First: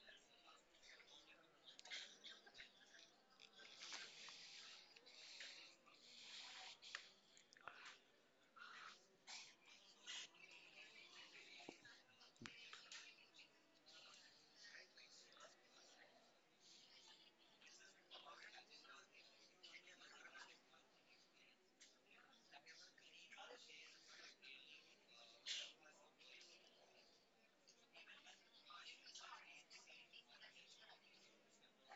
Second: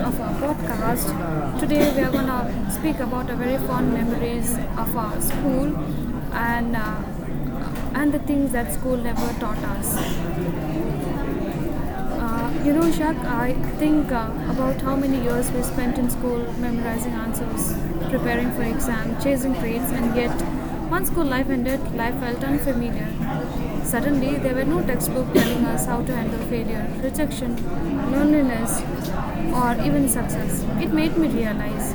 of our podcast. Today we are gonna speak about a very fond memories of our school and and the things that school never taught us. Shak, I think about how many years we spent in school memorizing answers, preparing for exam, chasing grades, and yet, once school life ended, life felt unfamiliar. Suddenly, there were no textbooks telling us how to handle failure, rejection, loneliness, or even success. It made me realize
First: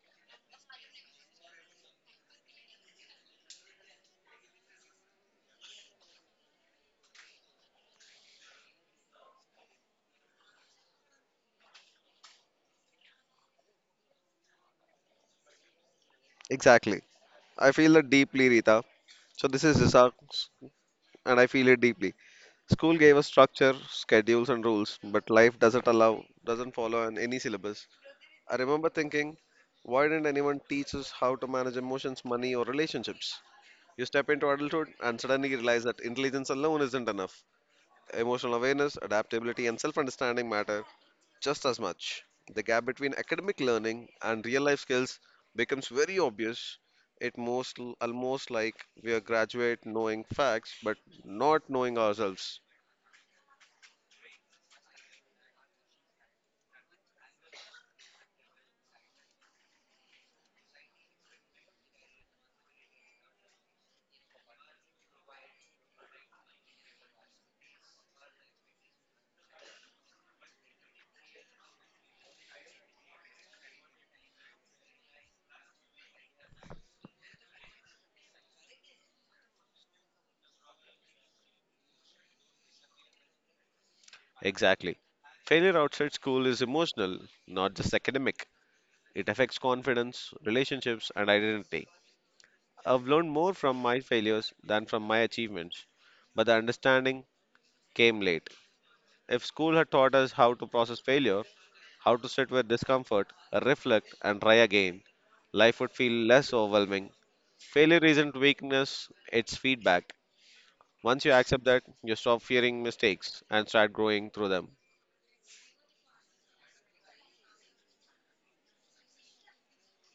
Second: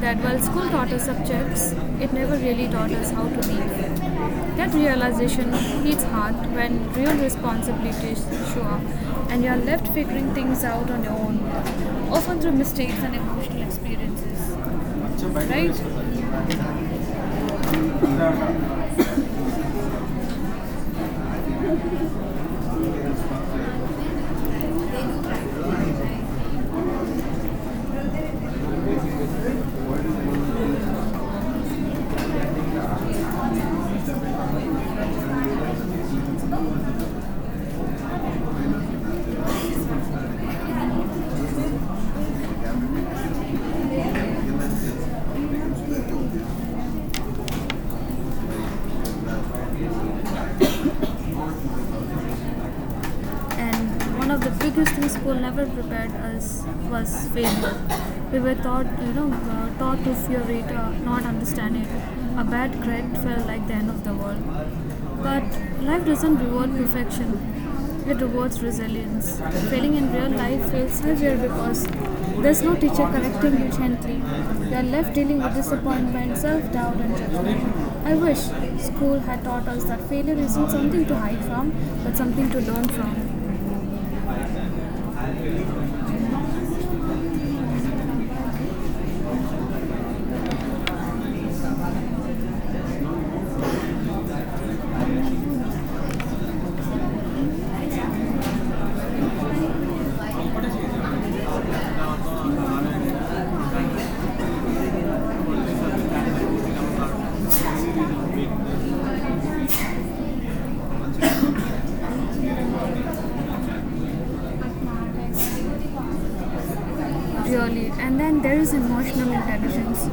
that while school taught us subjects, it never really taught us how to live. That realization hits hard when real responsibilities show up and you are left figuring things out on your own, often through mistakes and emotional experiences. Right? Exactly. I feel that deeply, Rita. So this is Zisak's, and I feel it deeply. School gave us structure, schedules, and rules, but life doesn't follow on any syllabus. I remember thinking, why didn't anyone teach us how to manage emotions, money, or relationships? You step into adulthood and suddenly realize that intelligence alone isn't enough. Emotional awareness, adaptability, and self-understanding matter just as much. The gap between academic learning and real life skills becomes very obvious. It most almost like we are graduate knowing facts but not knowing ourselves. And one of the biggest things school never prepared us was failure. We were taught, taught to fear it, not understand it. A bad grade felt like the end of the world. But life doesn't reward perfection. It rewards resilience. Failing in real life feels heavier because there's no teacher correcting you gently. You are left dealing with disappointment, self doubt, and judgment. I wish school had taught us that failure isn't something to hide from, but something to learn from. Exactly. Failure outside school is emotional, not just academic. It affects confidence, relationships, and identity. I've learned more from my failures than from my achievements, but the understanding came late. If school had taught us how to process failure, how to sit with discomfort, reflect, and try again, life would feel less overwhelming. Failure isn't weakness, it's feedback. Once you accept that, you stop fearing mistakes and start growing through them. Really. And then there is emotional intelligence.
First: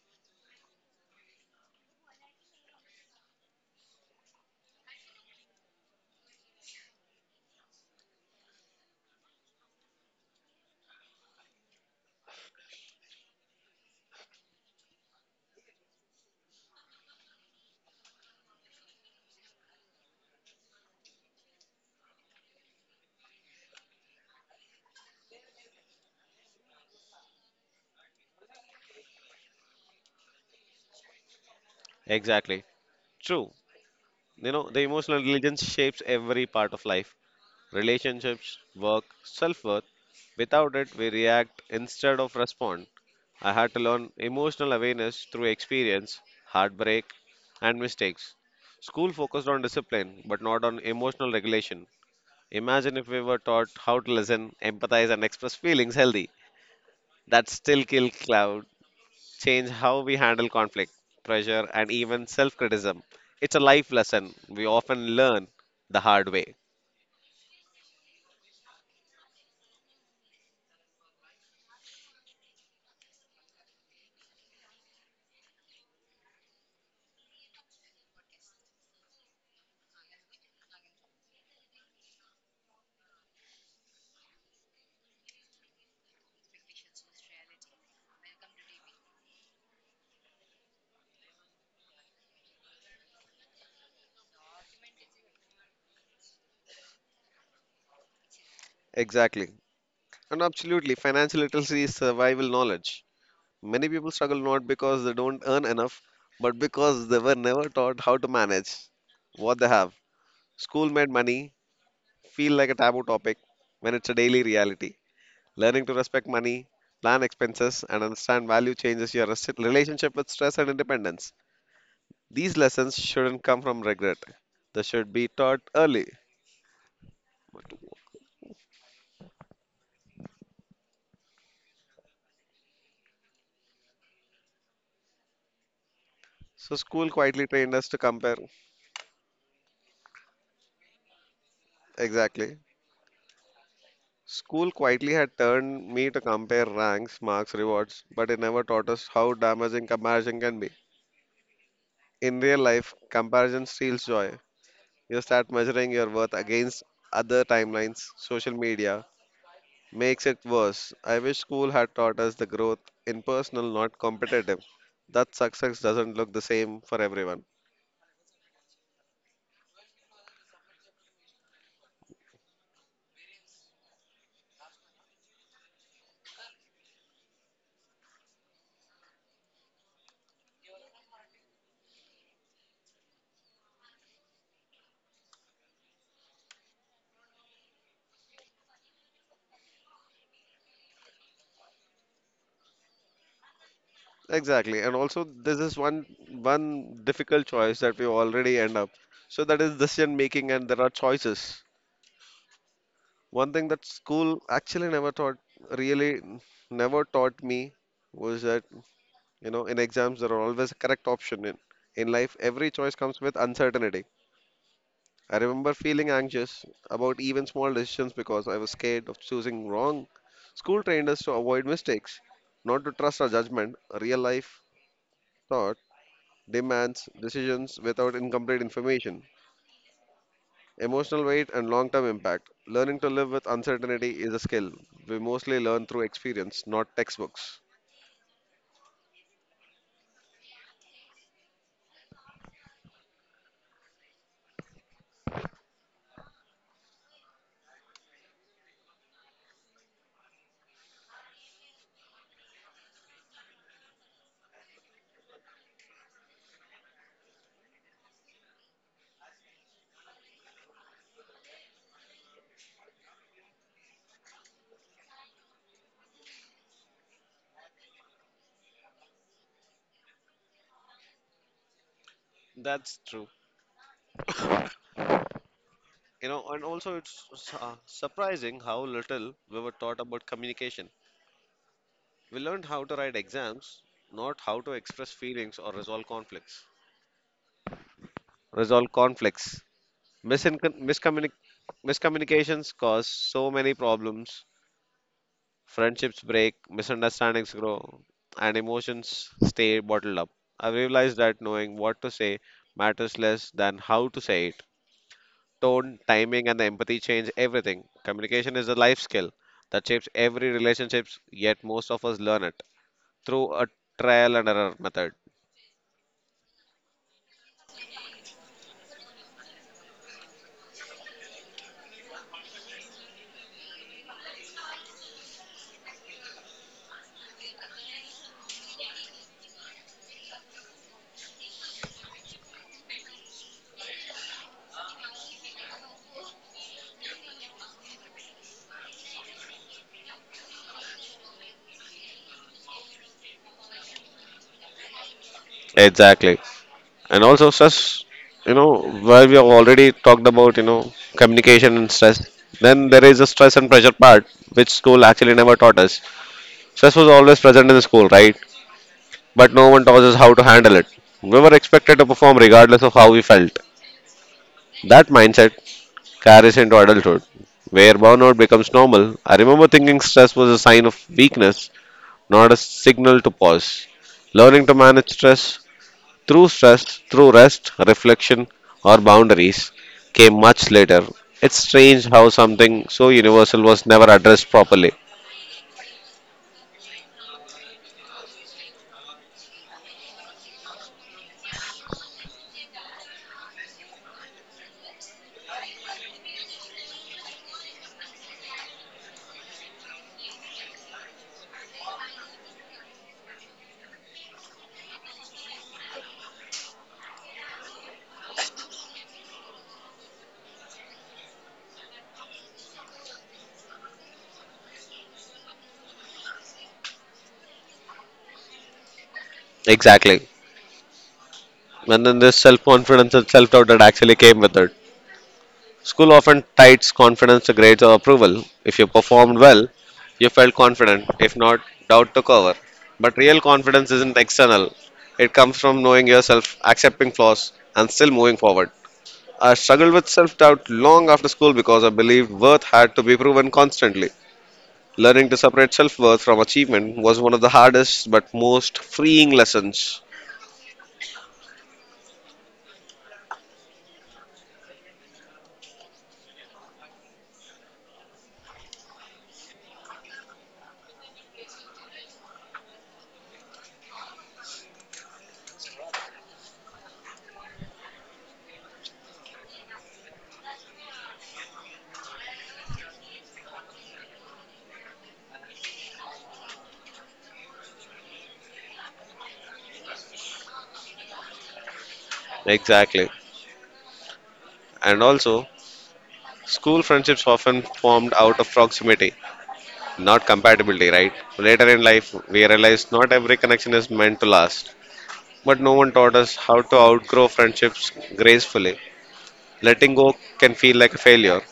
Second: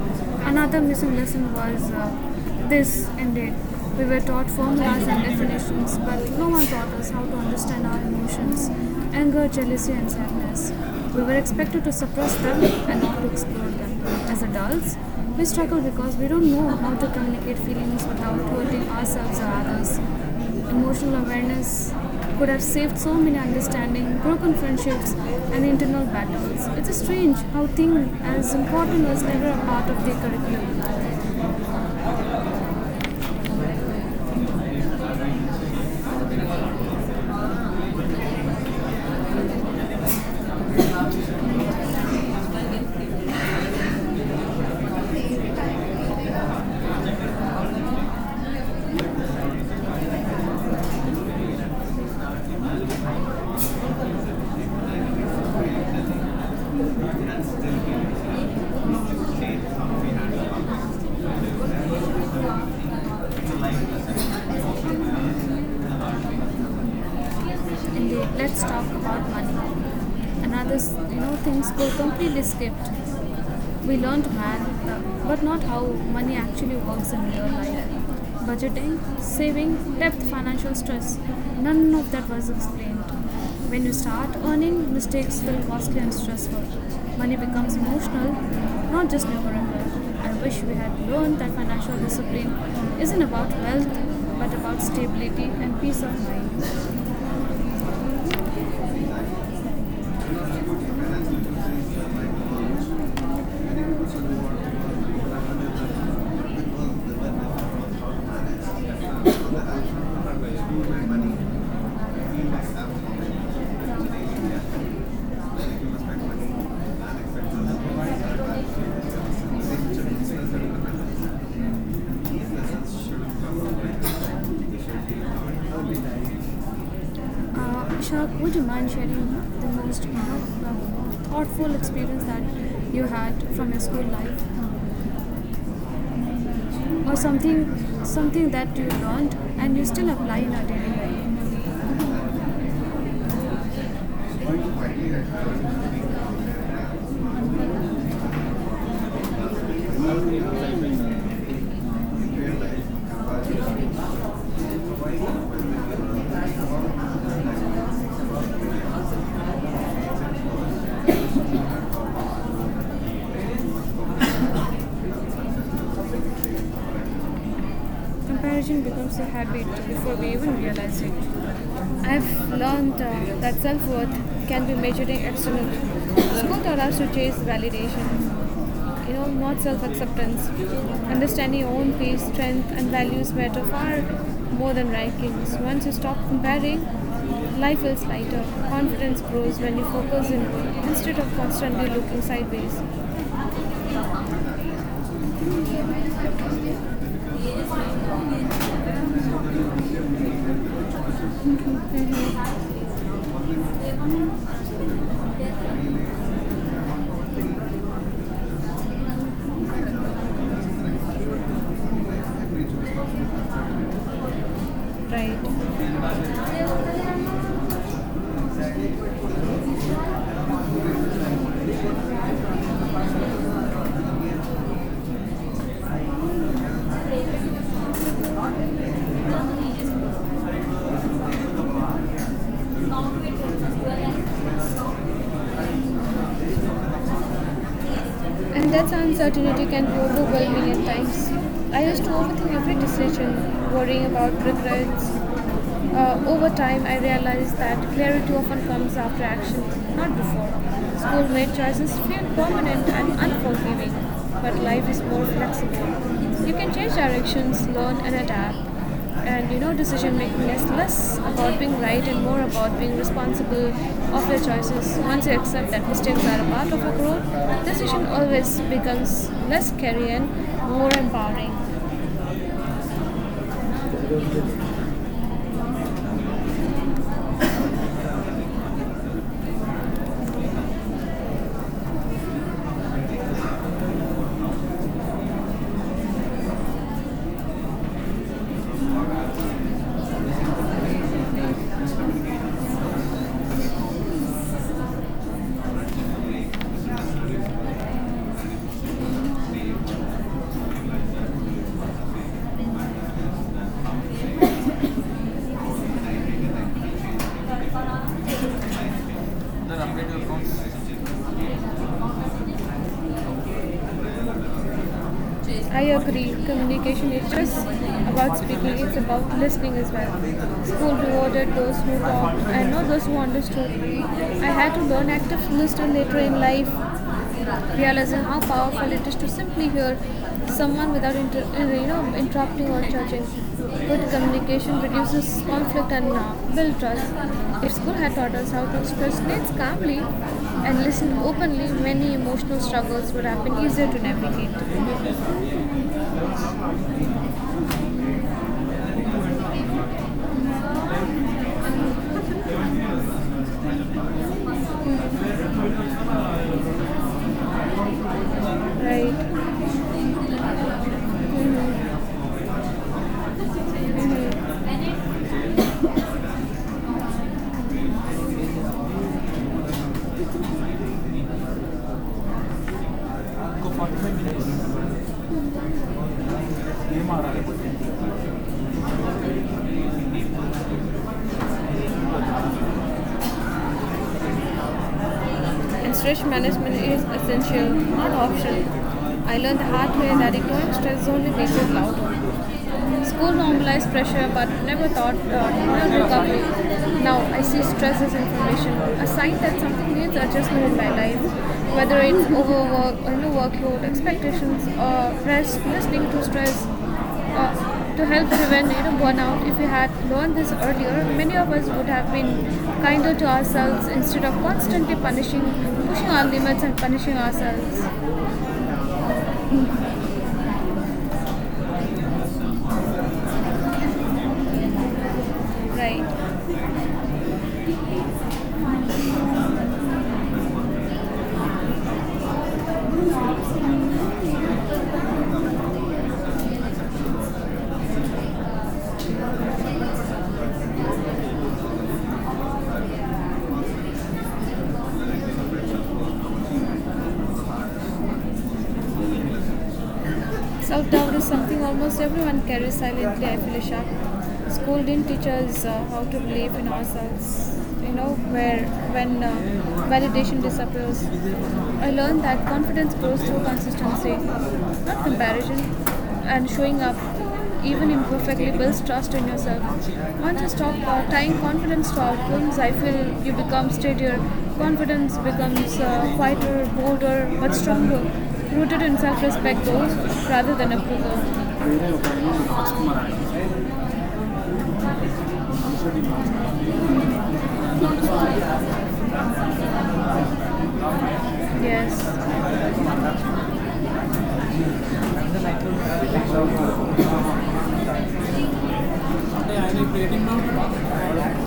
Another missing lesson was this indeed. We were taught formulas and definitions, but no one taught us how to understand our emotions, anger, jealousy, and sadness. We were expected to suppress them and not to explore them. As adults, we struggle because we don't know how to communicate feelings without hurting ourselves or others. Emotional awareness could have saved so many understanding, broken friendships, and internal battles. It's strange how things as important was never a part of the curriculum. Exactly. True. You know, the emotional intelligence shapes every part of life relationships, work, self worth. Without it, we react instead of respond. I had to learn emotional awareness through experience, heartbreak, and mistakes. School focused on discipline but not on emotional regulation. Imagine if we were taught how to listen, empathize, and express feelings healthy. That still kill cloud, change how we handle conflict, pressure, and even self criticism. It's a life lesson we often learn the hard way. Indeed, let's talk about money. Another, things go completely skipped. We learned math, but not how money actually works in real life. Budgeting, saving, depth, financial stress, none of that was explained. When you start earning, mistakes feel costly and stressful. Money becomes emotional, not just numerical. I wish we had learned that financial discipline isn't about wealth, but about stability and peace of mind. Exactly. And absolutely, financial literacy is survival knowledge. Many people struggle not because they don't earn enough, but because they were never taught how to manage what they have. School made money feel like a taboo topic when it's a daily reality. Learning to respect money, plan expenses, and understand value changes your relationship with stress and independence. These lessons shouldn't come from regret, they should be taught early. Ishaq, would you mind sharing the most thoughtful experience that you had from your school life, So, school or quietly something trained us to compare. something that you learned and you still apply in our daily life? Exactly. School quietly had turned me to compare ranks, marks, rewards, but it never taught us how damaging comparison can be. In real life, comparison steals joy. You start measuring your worth against other timelines, social media, makes it worse. I wish school had taught us the growth in personal, not competitive. That success doesn't look the same for everyone. Comparison becomes a habit before we even realize it. I've learned that self worth can be measured in external. School taught us to chase validation, not self acceptance. Understanding your own pace, strength, and values matter far more than rankings. Once you stop comparing, life feels lighter. Confidence grows when you focus inward instead of constantly looking sideways. Exactly. And also this is one difficult choice that we already end up. So that is decision making and there are choices. One thing that school actually never taught really never taught me was that, you know, in exams there are always a correct option in life every choice comes with uncertainty. I remember Right. feeling anxious about even small decisions because I was scared of choosing wrong. School trained us to avoid mistakes, not to trust our judgment. Real life thought demands decisions without incomplete information, emotional weight, and long term impact. Learning to live with uncertainty is a skill we mostly learn through experience, not textbooks. And that's how uncertainty can be overwhelming at times. I used to overthink every decision, worrying about regrets. Over time, I realized that clarity often comes after action, not before. School made choices feel permanent and unforgiving, but life is more flexible. You can change directions, learn, and adapt. And you know, decision making is less about being right and more about being responsible of your choices. Once you accept that mistakes are a part of your growth, decision always becomes less scary and more empowering. That's true. You know, and also it's surprising how little we were taught about communication. We learned how to write exams, not how to express feelings or resolve conflicts. Resolve conflicts. Misinco- miscommunic- miscommunications cause so many problems. Friendships break, misunderstandings grow, and emotions stay bottled up. I realized that knowing what to say matters less than how to say it. Tone, timing, and the empathy change everything. Communication is a life skill that shapes every relationships, yet most of us learn it through a trial and error method. I agree. Communication is just about speaking, it's about listening as well. School rewarded those who talked and not those who understood. I had to learn active listening later in life, realizing how powerful it is to simply hear someone without you know, interrupting or judging. Good communication reduces conflict and builds trust. If school had taught us how to express needs calmly and listen openly, many emotional struggles would have been easier to navigate. Exactly. And also stress, you know, while we have already talked about, you know, communication and stress, then there is a stress and pressure part, which school actually never taught us. Stress was always present in the school, right? But Right. no one taught us how to handle it. We were expected to perform regardless of how we felt. And That mindset carries into adulthood, where burnout becomes normal. I remember thinking stress was a sign of weakness, not a signal to pause. Learning to manage stress through rest, reflection, or boundaries came much later. It's strange how something so universal was never addressed properly. stress management is essential, not optional. I learned the hard way that ignoring stress is only making it louder. School normalized pressure, but never thought never recovery. Now I see stress as information, a sign that something needs adjustment in my life. Whether it's overwork, or no workload, expectations, or rest, listening to stress, to help prevent you know burnout. If we had learned this earlier, many of us would have been kinder to ourselves instead of pushing our limits and punishing ourselves. Exactly. And then this self confidence and self doubt that actually came with it. School often Right. ties confidence to grades or approval. If you performed well, you felt confident. If not, doubt took over. But real confidence isn't external, it comes from knowing yourself, accepting flaws, and still moving forward. I struggled with self doubt long after school because I believed worth had to be proven constantly. Learning to separate self worth from achievement was one of the hardest but most freeing lessons. Self doubt is something almost everyone carries silently, I feel Isha. School didn't teach us how to believe in ourselves, you know, where when validation disappears. I learned that confidence grows through consistency, not comparison, and showing up even imperfectly builds trust in yourself. Once you stop tying confidence to outcomes, I feel you become steadier. Confidence becomes quieter, bolder, but stronger, rooted in self-respect though, rather than approval. Exactly. And also, school friendships often formed out of proximity, not compatibility, right? Later in life, we Yes. realized not every connection is meant to last, but no one taught us how to outgrow friendships gracefully. Letting go can feel like a failure.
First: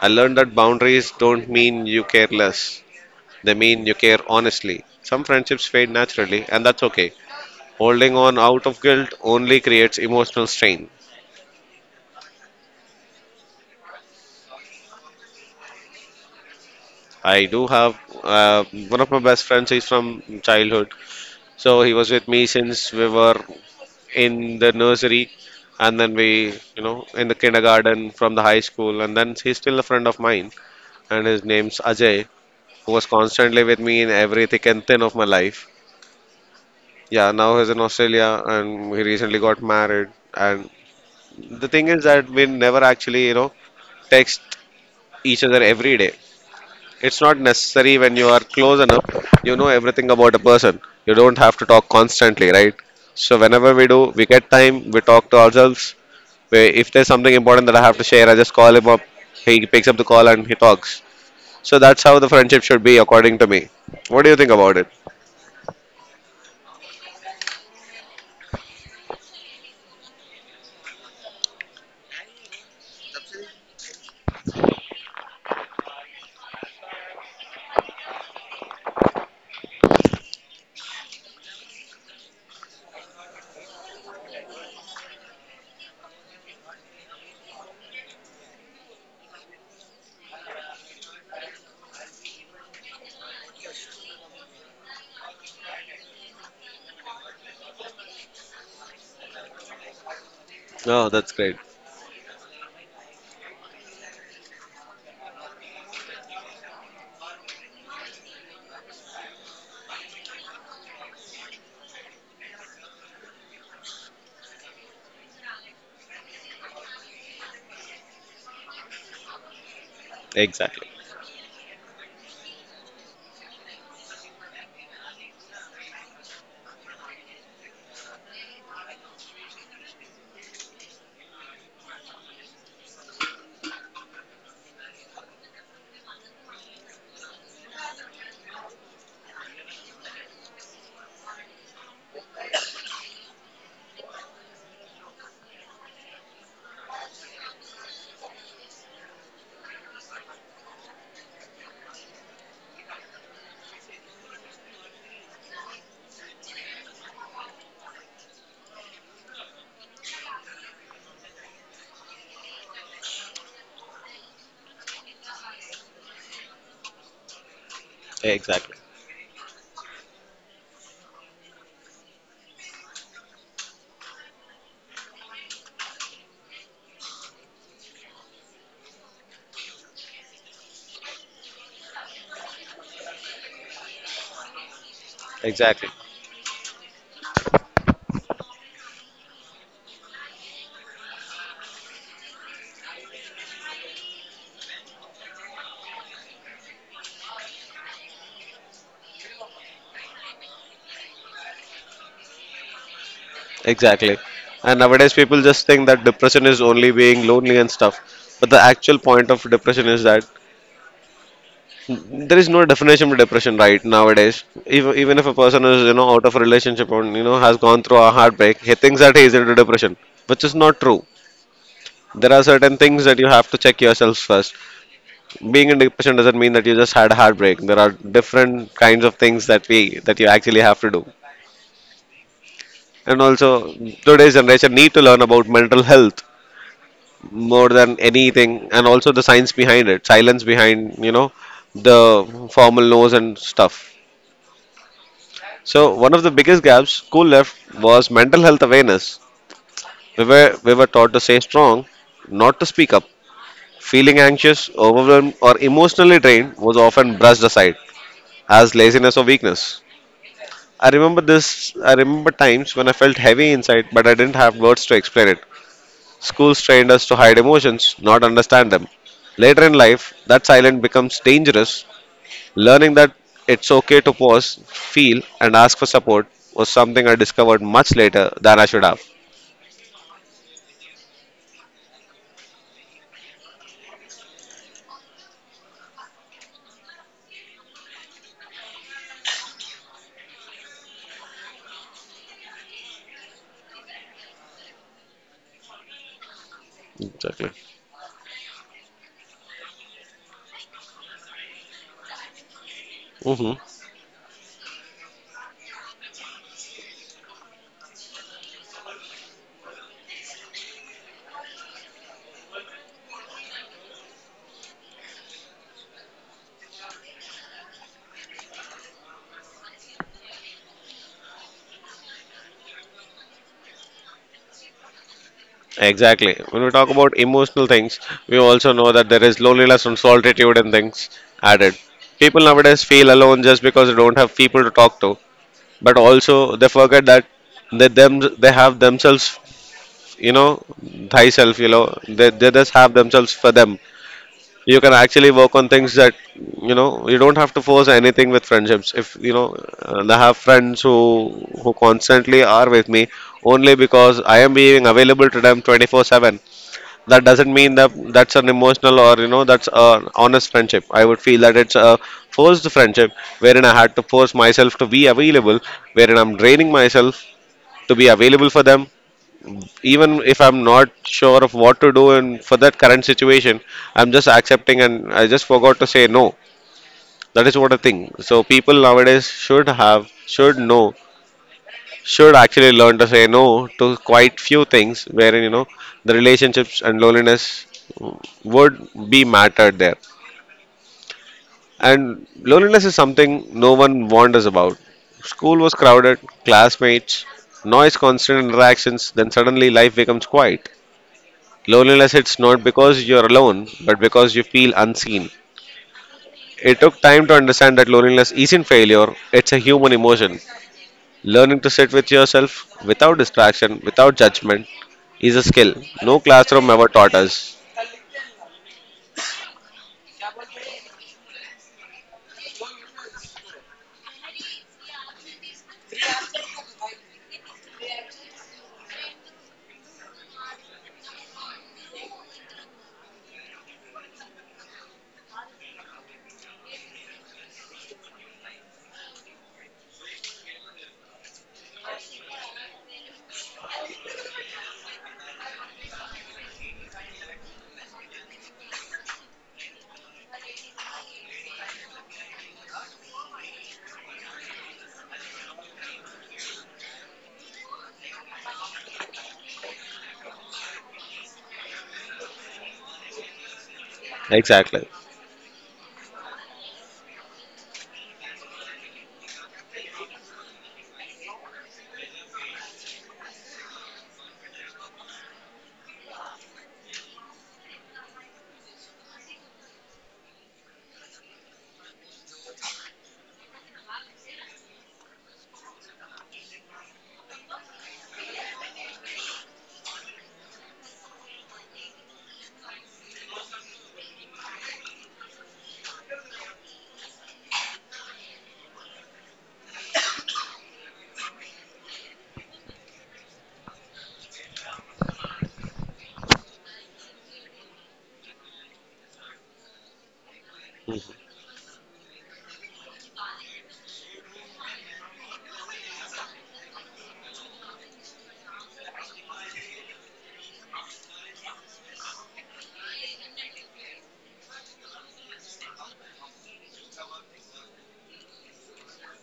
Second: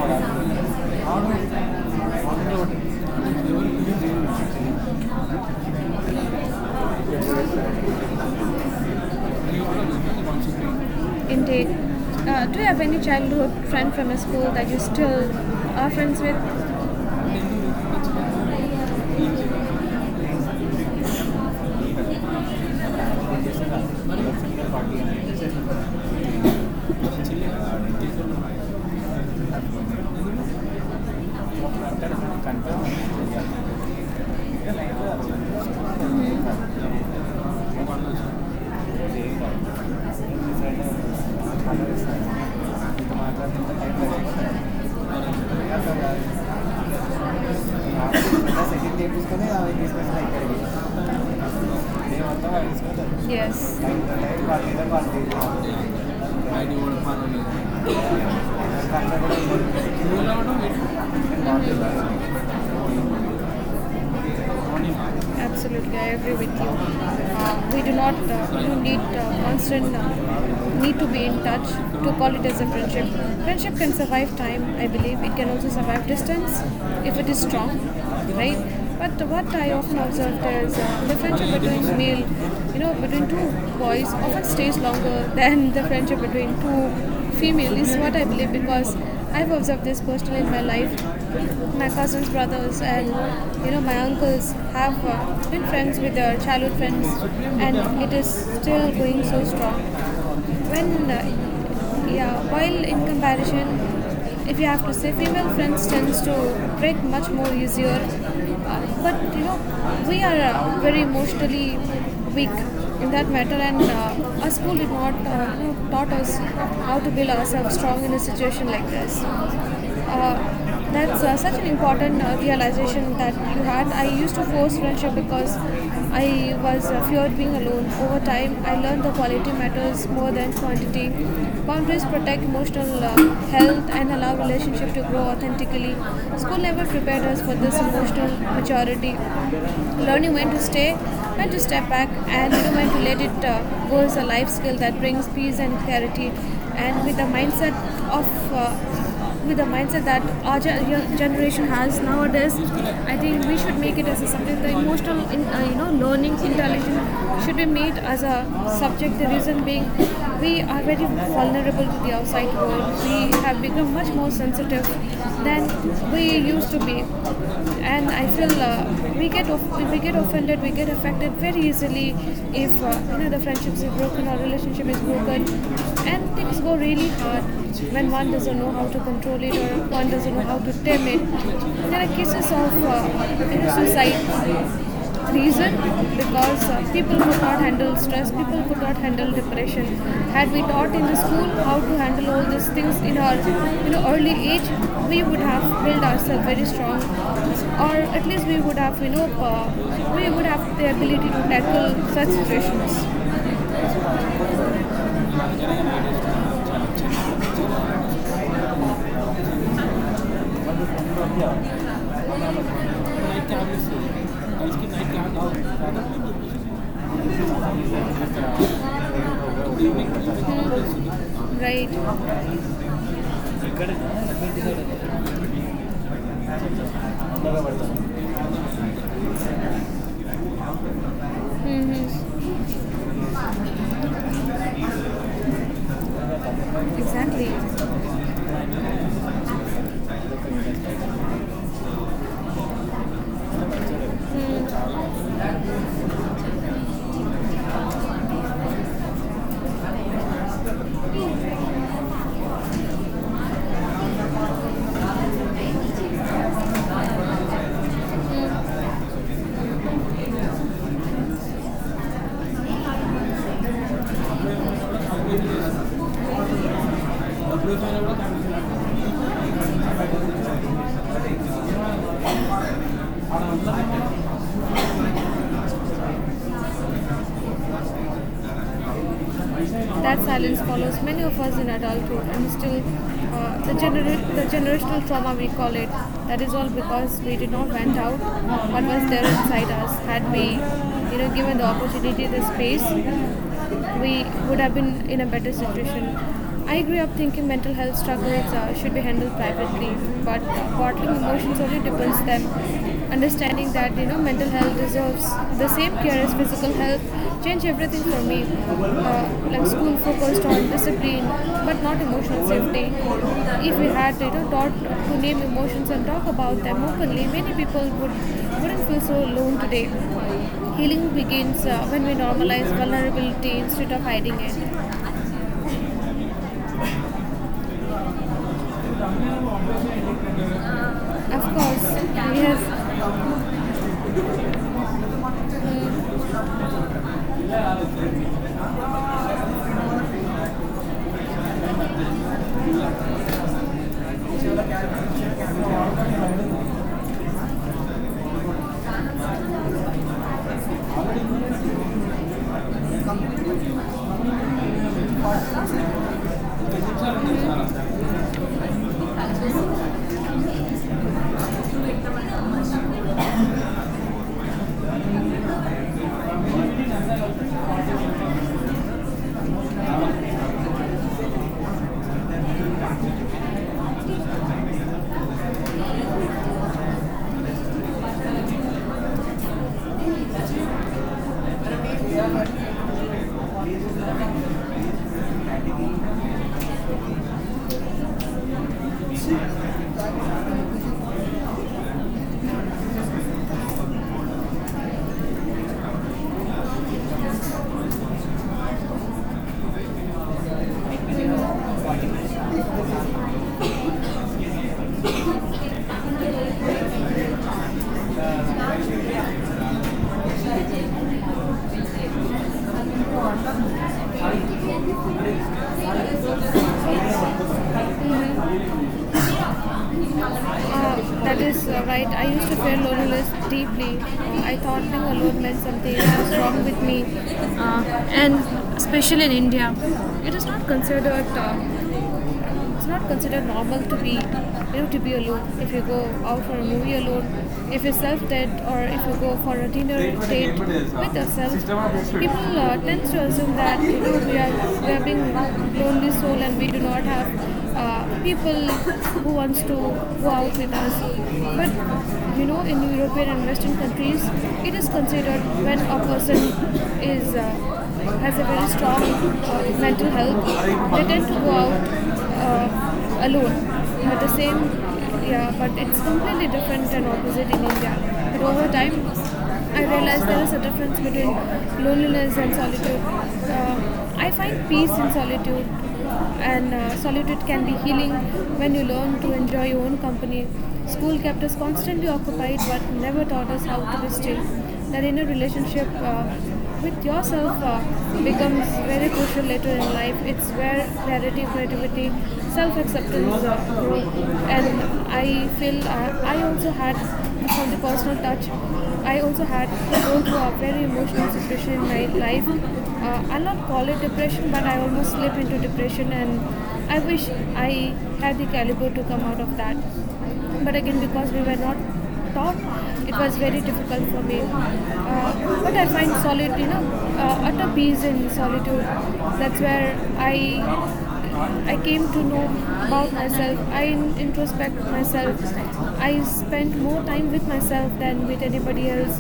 I learned that boundaries don't mean you care less. They mean you care honestly. Some friendships fade naturally, and that's okay. Holding on out of guilt only creates emotional strain. Intake. Do you have any childhood friend from a school that you still are friends with? I do have one of my best friends is from childhood, so अogरो he was with me since we भ were पुदेस हैं झाल झाल in कर the nursery, सहा 防 and then we, you know, in the kindergarten from the high school, and then he's still a friend of mine, and his name's Ajay, who was constantly with me in every thick and thin of my life. Yeah, now he's in Australia, and he recently got married, and the thing is that we never actually, you know, text each other every day. It's not necessary when you are close enough, झाल you know लाए everything about a person. You झूल don't have to talk constantly, right? So whenever Yes. we do, we get time, we talk to ourselves. We, if there's something important that I have to share, I just call him up. He Parliament. picks up the call and he talks. So that's how the friendship should be, according to me. What do you think about it? Absolutely, I agree with you. We do not you need constant need to be in touch to call it as a friendship. Friendship can survive time, I believe. It can also survive distance if it is strong, right? But what I often observed is the friendship between male, you know, between two boys often stays longer than the friendship between two female is what I believe because I've observed this personally in my life. My cousins, brothers, and you know my uncles have been friends with their childhood friends, and it is still going so strong No, when uh, that's great. yeah, while in comparison if you have to say female friends tends to break much more easier, but you know we are very emotionally weak in that matter and our school did not you know, taught us how to build ourselves strong in a situation like this. uh, Exactly. that's uh, such an important realization that you had. I used to force friendship because I was feared being alone. Over time, I learned the quality matters more than quantity. Boundaries protect emotional health and allow relationship to grow authentically. School never prepared us for this emotional maturity. Learning when to stay, when to step back, and you know, when to let it go is a life skill that brings peace and clarity. And of uh, with the mindset that our generation has nowadays, I think we should make it as a subject. The emotional, you know, learning intelligence should be made as a subject. The reason being, we are very vulnerable to the outside world. We have become much more sensitive than we used to be, and I feel Exactly. We we get offended, we get affected very easily if you know the friendships is broken or relationship is broken, and things go really hard when one doesn't know how to control it or one doesn't know how to tame it. There are cases of you know, suicide reason Exactly. because people could not handle stress, people could not handle depression. Had we taught in the school how to handle all these things in our you know early age, we would have built ourselves very strong, or at least we would have we would have the ability to tackle such situations. Exactly. And nowadays, people just think that depression is only being lonely and stuff. But the actual point of depression is that there is no definition for depression right Right. nowadays. Even if a person is, you know, out of a relationship and, you know, has gone through a heartbreak, he thinks that he is into depression, which is not true. There Mm. are certain things that you have to check yourself first. Being in depression doesn't mean that you just had a heartbreak. There are different kinds of things that we that you actually have to do. Mm-hmm. And also, today's generation need to learn about mental health more than Exactly. anything, and also the science behind it, silence behind, you know, the formal no's and stuff. Mm. So one of the biggest gaps school left was mental health awareness. We were taught to stay strong, not to speak up. Feeling anxious, overwhelmed, or emotionally drained was often brushed aside as laziness or weakness. I remember this. I remember times when I felt heavy inside, but I didn't have words to explain it. Schools trained us to hide emotions, not understand them. Later in life, that silence becomes dangerous. Learning that it's okay to pause, feel, and ask for support was something I discovered much later than I should have. That silence follows many of us in adulthood, and still, the generational trauma we call it. That is all because we did not vent out what was there inside us. Had we, you know, given the opportunity, the space, we would have been in a better situation. I grew up Exactly. thinking mental health struggles should be handled privately, but bottling emotions only deepens them. Hmm. Understanding that you know mental health deserves the same care as physical health changed everything for me. Like school focused on discipline, but not emotional safety. If we had you know taught to name emotions and talk about them openly, many people wouldn't feel so alone today. Healing begins when we normalize vulnerability instead of hiding it. Exactly. When we talk about emotional things, we also know that there is loneliness and solitude and things Of added. course, People nowadays yes. feel alone just because they don't have people to talk to, but also they forget that they have themselves, you know, thyself, you know, they just have themselves for them. You can actually work on things that, you know, you don't have to force anything with friendships. If you know, I have friends who constantly are with me only because I am being available to them 24/7. That doesn't mean that that's an emotional or, you know, that's an honest friendship. I would feel that it's a forced friendship, wherein I had to force myself to be available, wherein I'm draining myself to be available for them, even if I'm not sure of what to do and for that current situation, I'm just accepting and I just forgot to say no. That is what a thing. So people nowadays should have, should know, should actually learn to say no to quite few things wherein, you know, the relationships and loneliness would be mattered there. And loneliness is something no one warned us about. School was crowded, classmates, noise, constant interactions, then suddenly life becomes quiet. Loneliness hits not because you're alone, but because you feel unseen. It took time to understand that loneliness isn't failure, it's a human emotion. Learning to sit with yourself without distraction, without judgment, is a skill. No classroom ever taught us. Mhm. Uh, that is right. I used to feel loneliness deeply. I thought being alone meant something was wrong with me. And especially in India, it is not considered it's not considered normal to be you know to be alone. If you go out for a movie alone, if you self date, or if you go for a dinner date with yourself, people tend to assume that you know we are being lonely soul and we do not have people who wants to go out with us. But you know in european and western countries it is considered when a person is has a very strong mental health, they tend to go out alone. But the same, Exactly. yeah, but it's completely different and opposite in India. But over time, I realized there is a difference between loneliness and solitude. I find peace in solitude, and solitude can be healing when you learn to enjoy your own company. School kept us constantly occupied, but never taught us how to be still. That in a relationship, with yourself becomes very crucial later in life. It's where clarity, creativity, self-acceptance grow. And I feel I also had from the personal touch. I also had to go through a very emotional situation in my life. I'll not call it depression, but I almost slipped into depression, and I wish I had the caliber to come out of that. But again, because we were not taught, it was very difficult for me. But I find solitude, utter peace in solitude. That's where I came to know about myself. I introspect myself. I spent more time with myself than with anybody else.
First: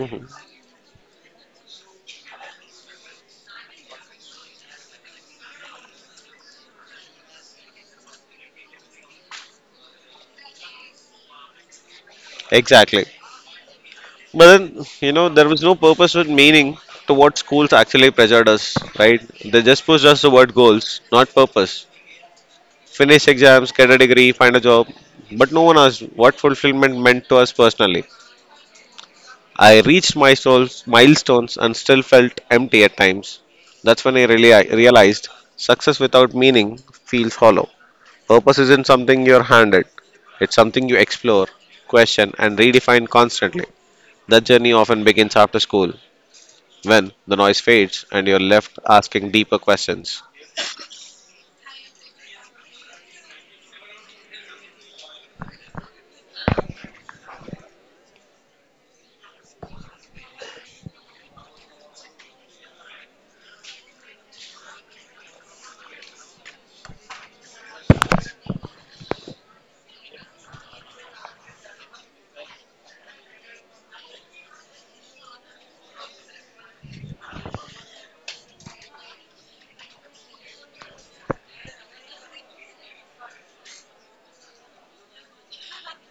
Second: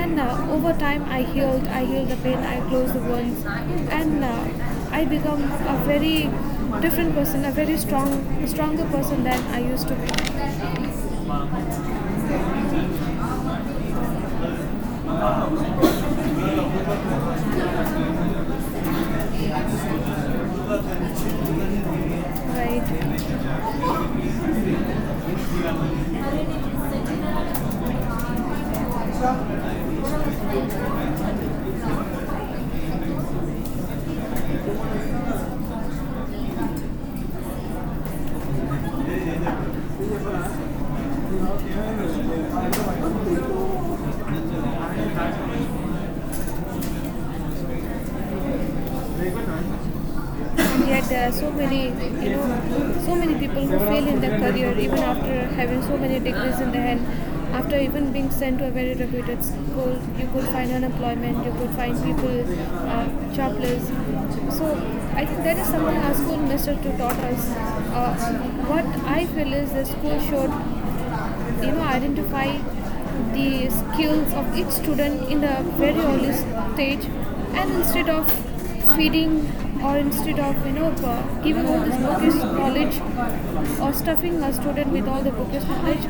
And over time, I healed. I healed the pain. I closed the wounds, and I become a very different person, a very strong, stronger person than I used to be. Exactly. But then, you know, there was no purpose with meaning to what schools actually pressured us, right? They just pushed us toward goals, not purpose. Right. Finish exams, get a degree, find a job. But no one asked what fulfillment meant to us personally. I reached my soul's milestones and still felt empty at times. That's when I realized success without meaning feels hollow. Purpose isn't something you're handed, it's something you explore, question, and redefine constantly. That journey often begins after school when the noise fades and you're left asking deeper questions. And yet there are so many, you know so many people who fail in their career even after having so many degrees in their hand, after even being sent to a very reputed school. You could find unemployment, you could find people jobless. So I think that is something our school minister to taught us. uh, what I feel is the school should, identify the skills of each student in the very early stage, and instead of feeding, or instead of giving all this bookish knowledge, or stuffing a student with all the bookish knowledge,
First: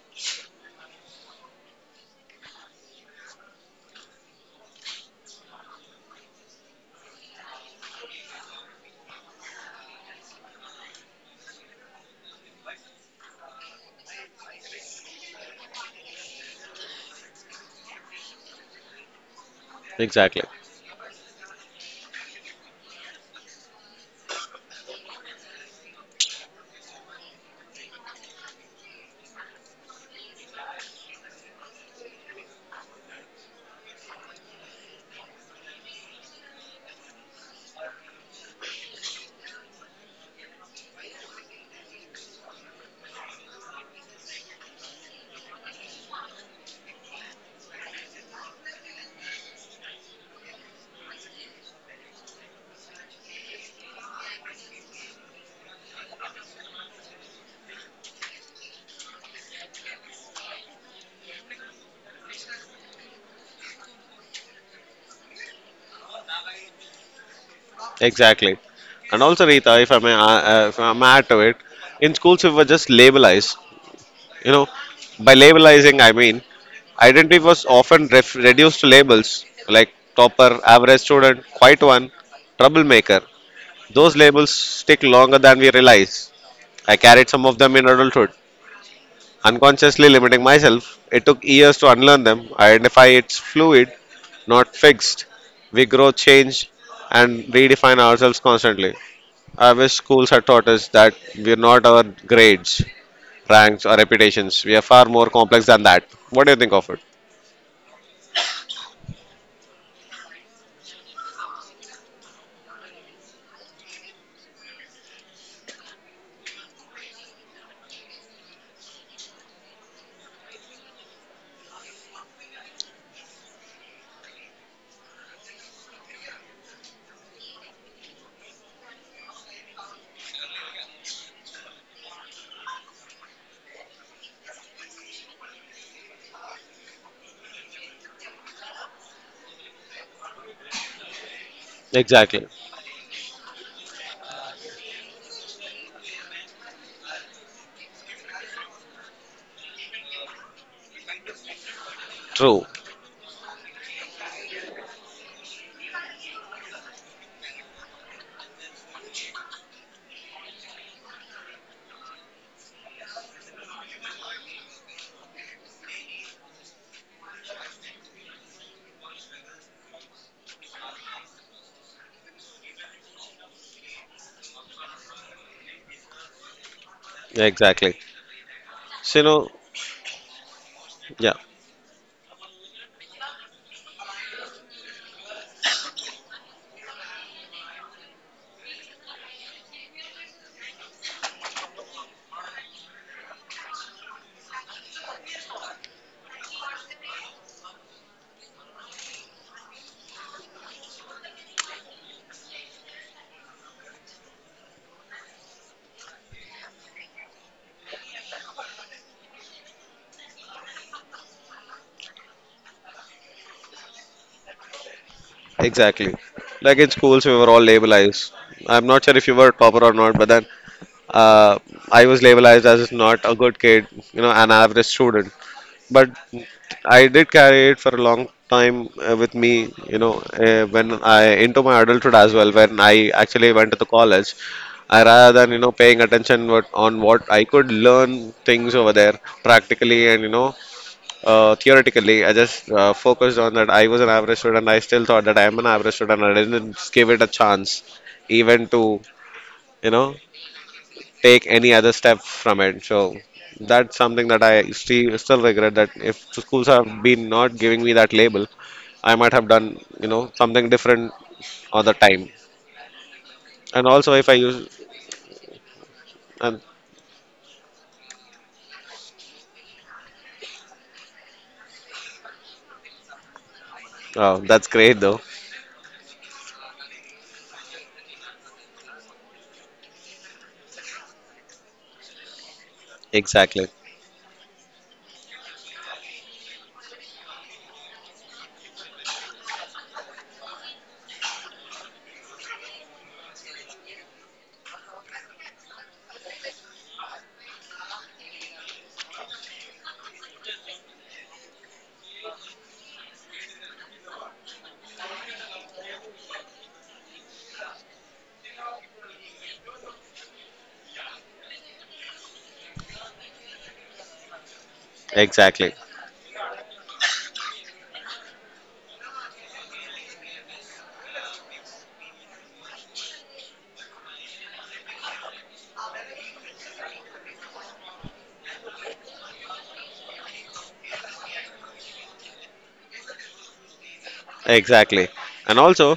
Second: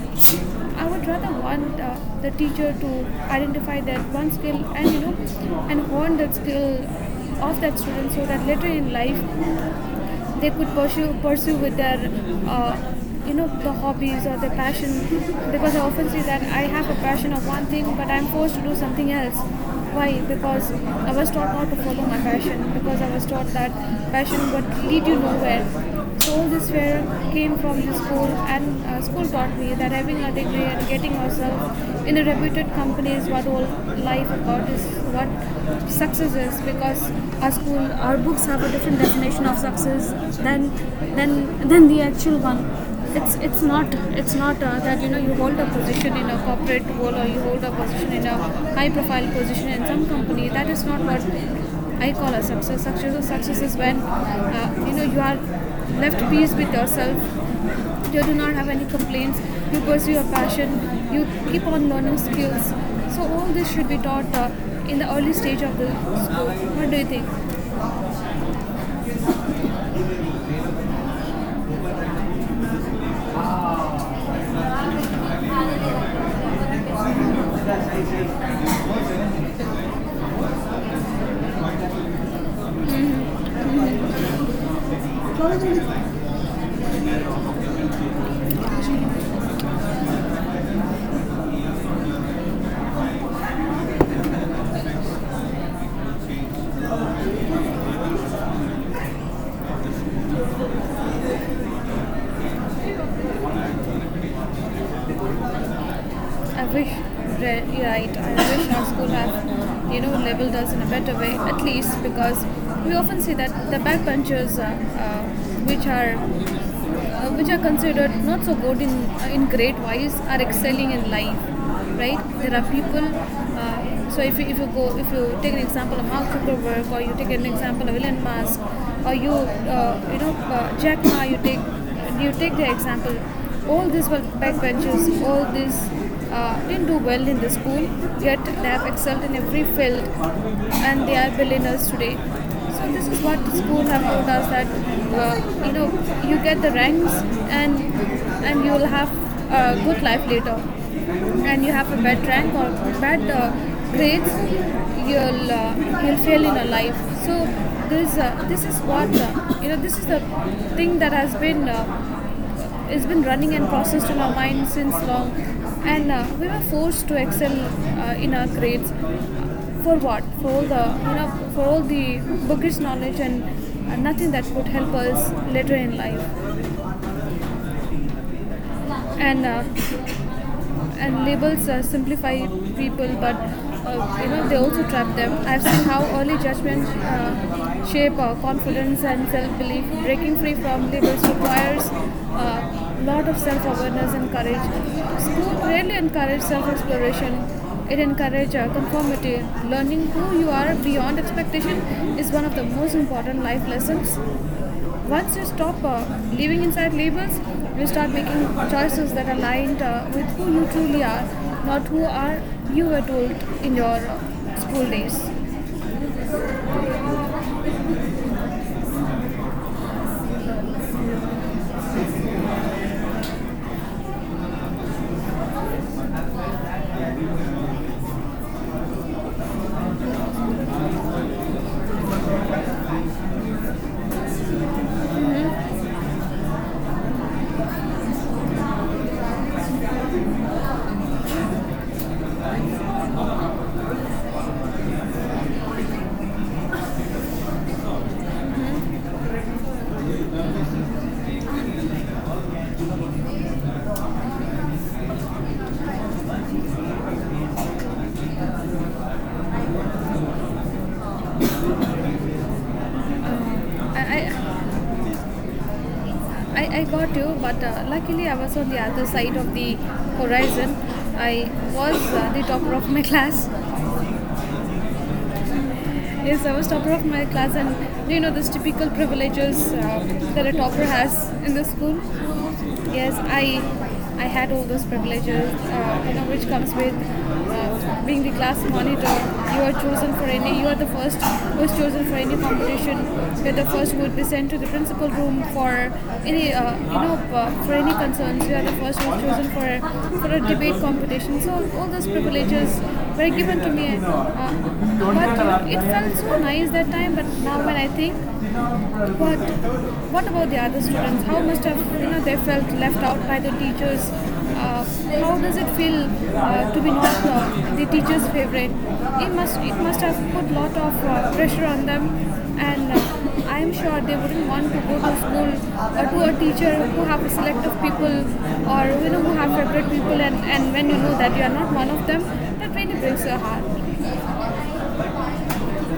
I would rather want the teacher to identify that one skill and, you know, and hone that skill of that student so that later in life they could pursue with their uh, you know, the hobbies or their passion, because I often see that I have a passion of one thing but I'm forced to do something else. Why? Exactly. Because I was taught not to follow my passion, because I was taught that passion would lead you nowhere. All this fear came from the school, and school taught me that having a degree and getting yourself in a reputed company is what all life about is, what success is, because our school, our books have a different definition of success than than than the actual one. It's not, it's not that, you know, you hold a position in a corporate role, or you hold a position in a high profile position in some company. That is not what I call a success. Success or success is when you know, you are left peace with yourself. You do not have any complaints. You pursue your passion. You keep on learning skills. So all this should be taught in the early stage of the school. What do you think? Exactly. And also, Rita, if I may add to it, in schools, we were just labelized. You know, by labelizing, I mean, identity was often reduced to labels like topper, average student, quiet one, troublemaker. Those labels stick longer than we realize. I carried some of them in adulthood, unconsciously limiting myself. It took years to unlearn them. Identify it's fluid, not fixed. We grow, change, and redefine ourselves constantly. I wish schools had taught us that we're not our grades, ranks, or reputations. We are far more complex than that. What do you I think wish of it? Right. I wish our school have, you know, labeled us in a better way, at least, because we often see that the backbenchers, uh, which are which are considered not so good in grade wise, are excelling in life. Right, there are people uh, so if you go if you take an example of Mark Zuckerberg, or you take an example of Elon Musk, or you you know, Jack Ma. You take the example, all these were backbenchers, all these didn't do well in the school, yet they have excelled in every field and they are billionaires today. Exactly. So this is what the school have taught us, that you know, you get the ranks and you will have a good life later. And you have a bad rank True. or bad grades, you'll uh, you'll fail in a life. So this this is what, you know, this is the thing that has been running and processed in our mind since long, and we were forced to excel in our grades. For what? For all the, for all the bookish knowledge and nothing that would help us later in life. Exactly. So, you And know, uh, and yeah, labels simplify people, but you know, they also trap them. I've seen how early judgment shape confidence and self-belief. Breaking free from labels requires a lot of self-awareness and courage. School really encourages self-exploration. It encourages conformity. Learning who you are beyond expectation is one of the most important life lessons. Once you stop living inside labels, you start making choices that are aligned with who you truly are, not who are you were told in your school days. exactly. Like in schools, we were all labelized. I'm not sure if you were a topper or not, but then uh, I was labelized as not a good kid, you know, an average student. But I did carry it for a long time with me, when I into my adulthood as well, when I actually went to the college, I rather than paying attention what, on what I could learn things over there practically and theoretically, I just focused on that I was an average student. I still thought that I am an average student. I didn't give it a chance, even to you know take any other step from it. So that's something that I still regret that if schools have been not giving me that label, I might have done something different other time. And also I, if I use I, and I got you, but luckily I was on the other side of the horizon. I was the topper of my class. oh, that's great though. Yes, I was topper of my class, and you know those typical privileges that a topper has in the school. Yes, i Exactly, I had all those privileges, you know, which comes with being the class monitor. You are the first who is chosen for any competition. You're the first who would be sent to the principal room for any you know, for any concerns. You are the first who is chosen for for a debate competition. So all those privileges were given to me, but it felt so nice that time. But now when I think, but what about the other students? How must have, you know, they felt left out by the teachers? Uh, how does it exactly, feel to be not the teacher's favorite? It must have put lot of pressure on them, and I am sure they wouldn't want to go to school, or to a teacher who have a select of people, or you know, who have favorite people, and when you know that you are not one of them, that really breaks your heart. exactly. And also,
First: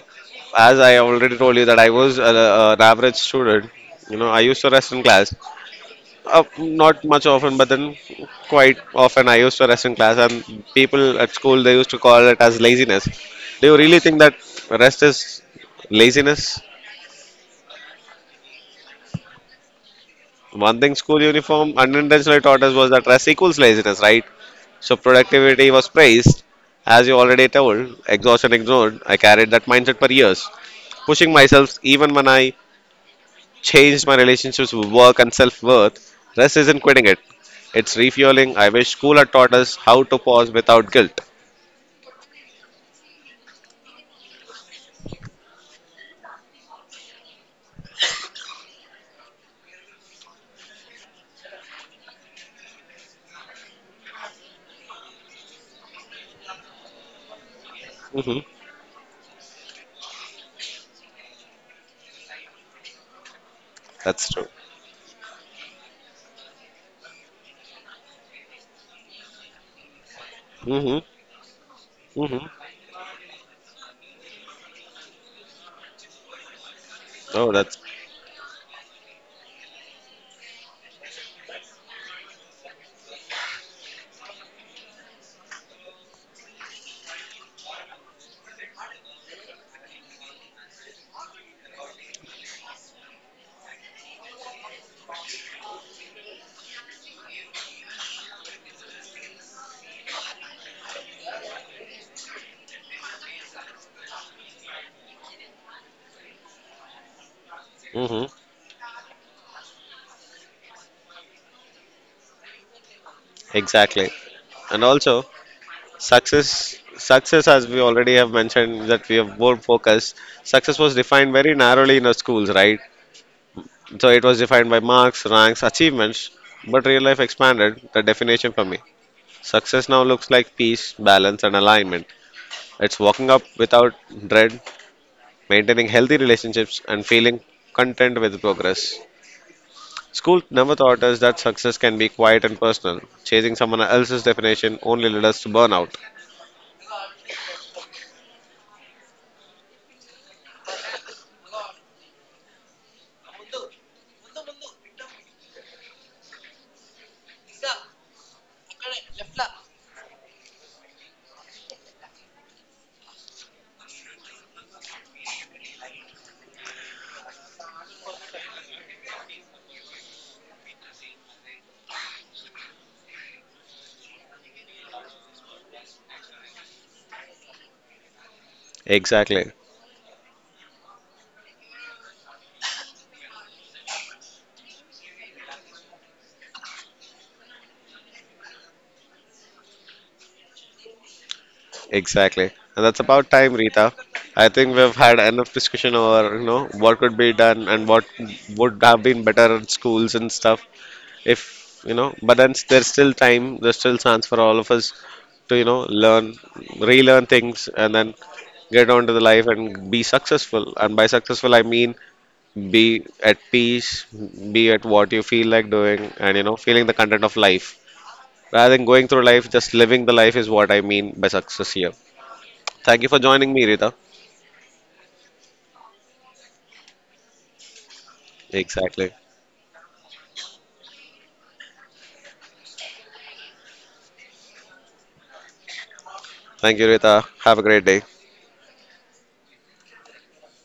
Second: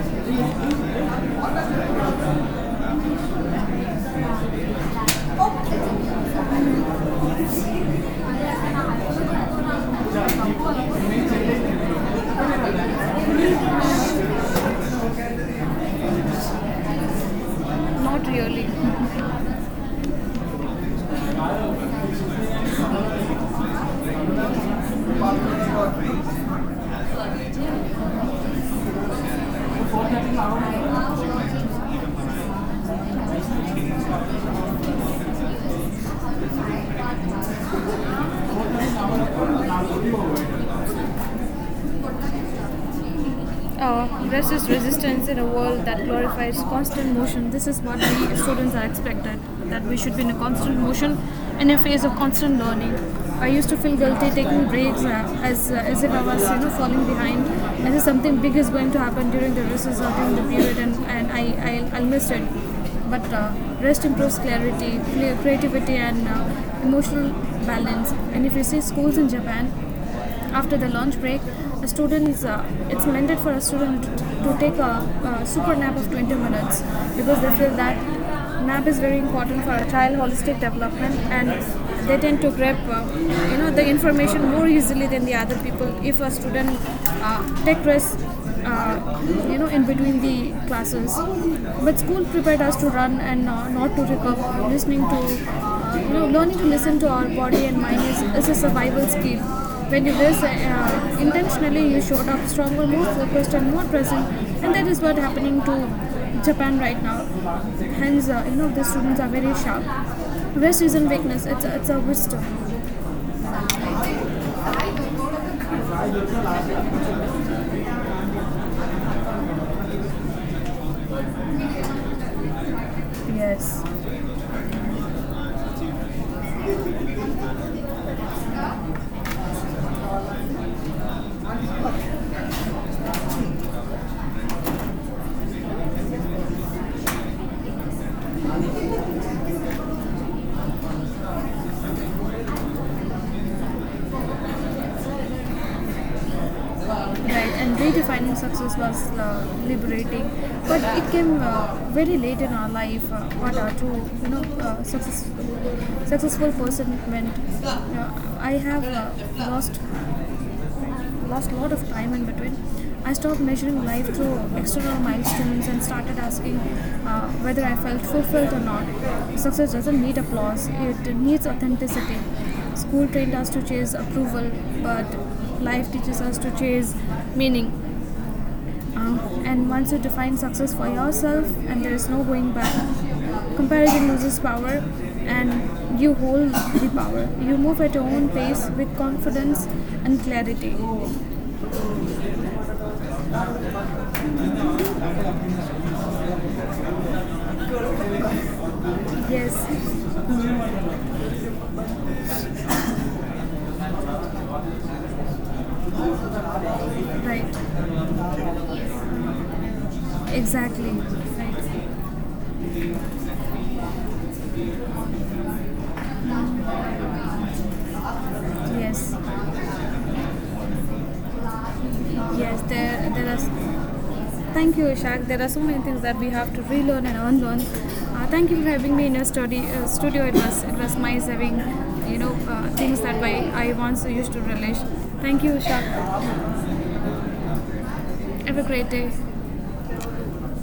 as I already told you that I was a, an average student. You know, I used to rest in class. Not much often, but then quite often I used to rest in class, and people at school they used to call it as laziness. Do you really think that rest is laziness? Not really. One thing school uniform unintentionally taught us was that rest equals laziness, right? So productivity was praised, as you already told, exhaustion ignored. I carried that mindset for years, pushing myself even when I changed my relationships with work and self worth. Rest isn't quitting it, it's refueling. I wish school had taught us how to pause without guilt. Rest is resistance in a world that glorifies constant motion. This is what we students are expected, that we should be in a constant motion, in a phase of constant learning. I used to feel guilty taking breaks, as if I was, you know, falling behind, as if hmm something big is going to happen during the recess or during the period, and I'll miss it. But rest That's improves true. clarity, creativity, and emotional balance. And if you see schools in Japan, after the hmm lunch break, a student hmm is it's intended for a student to take a, super nap of 20 minutes, because they Oh, feel that's that nap is very important for a child holistic development, and they tend to grab, you know, the information more easily than the other people if a student take rest, uh, you know, in between the classes. But school prepared us to run and not to recover. Listening to, you know, learning to listen to our body and mind is a survival skill. When you do this intentionally, you showed up stronger, more focused, and more present, and that is what happening to Japan right now. hmm Hence, you know, the students are very sharp. Rest isn't weakness; it's a wisdom. exactly. And also, success. Success, as we already have mentioned, that we have more focus. Success was defined very narrowly in our schools, right? Yes. So it was defined by marks, ranks, achievements. But real life expanded the definition for me. Success now looks like peace, balance, and alignment. It's walking up without dread, maintaining healthy relationships, and feeling content with progress. School never taught us that success can be quiet and personal. Chasing someone else's definition only led us to burnout. Right, and redefining success was liberating, but it came very late in our life. What our true, you know, successful person meant. Uh, I have lost lost a lot of time in between. I stopped measuring life through external milestones and started asking whether I felt fulfilled or not. Success doesn't need applause; it needs authenticity. School trained us to chase approval, but life teaches us to chase meaning. Exactly, And once you define success for yourself, and there is no going back, comparison loses power and you hold the power. You move at your own pace with confidence and clarity. exactly. And that's about time, Rita. I think we've had enough discussion over, you know, what could be done and what would have been better at Yes, schools and stuff. If, you know, but then there's still time, there's still chance for all of us to, you know, learn, relearn right, things and then get on to the life and be successful. exactly. And by successful, I mean Right. be at peace, be at what you feel like doing, and, you know, feeling the content of life. Rather than going Yes, through life, just living the life is what I mean by success here. yes, Thank you for joining me, Rita. thank you, Ishak. There are so many things that we have to relearn and unlearn. Thank you for having me Exactly. in your study, studio. It was nice having, you know, things that I once used to relish. Thank you, Ishak. Thank you, Rita. Have a great day. Have a great day.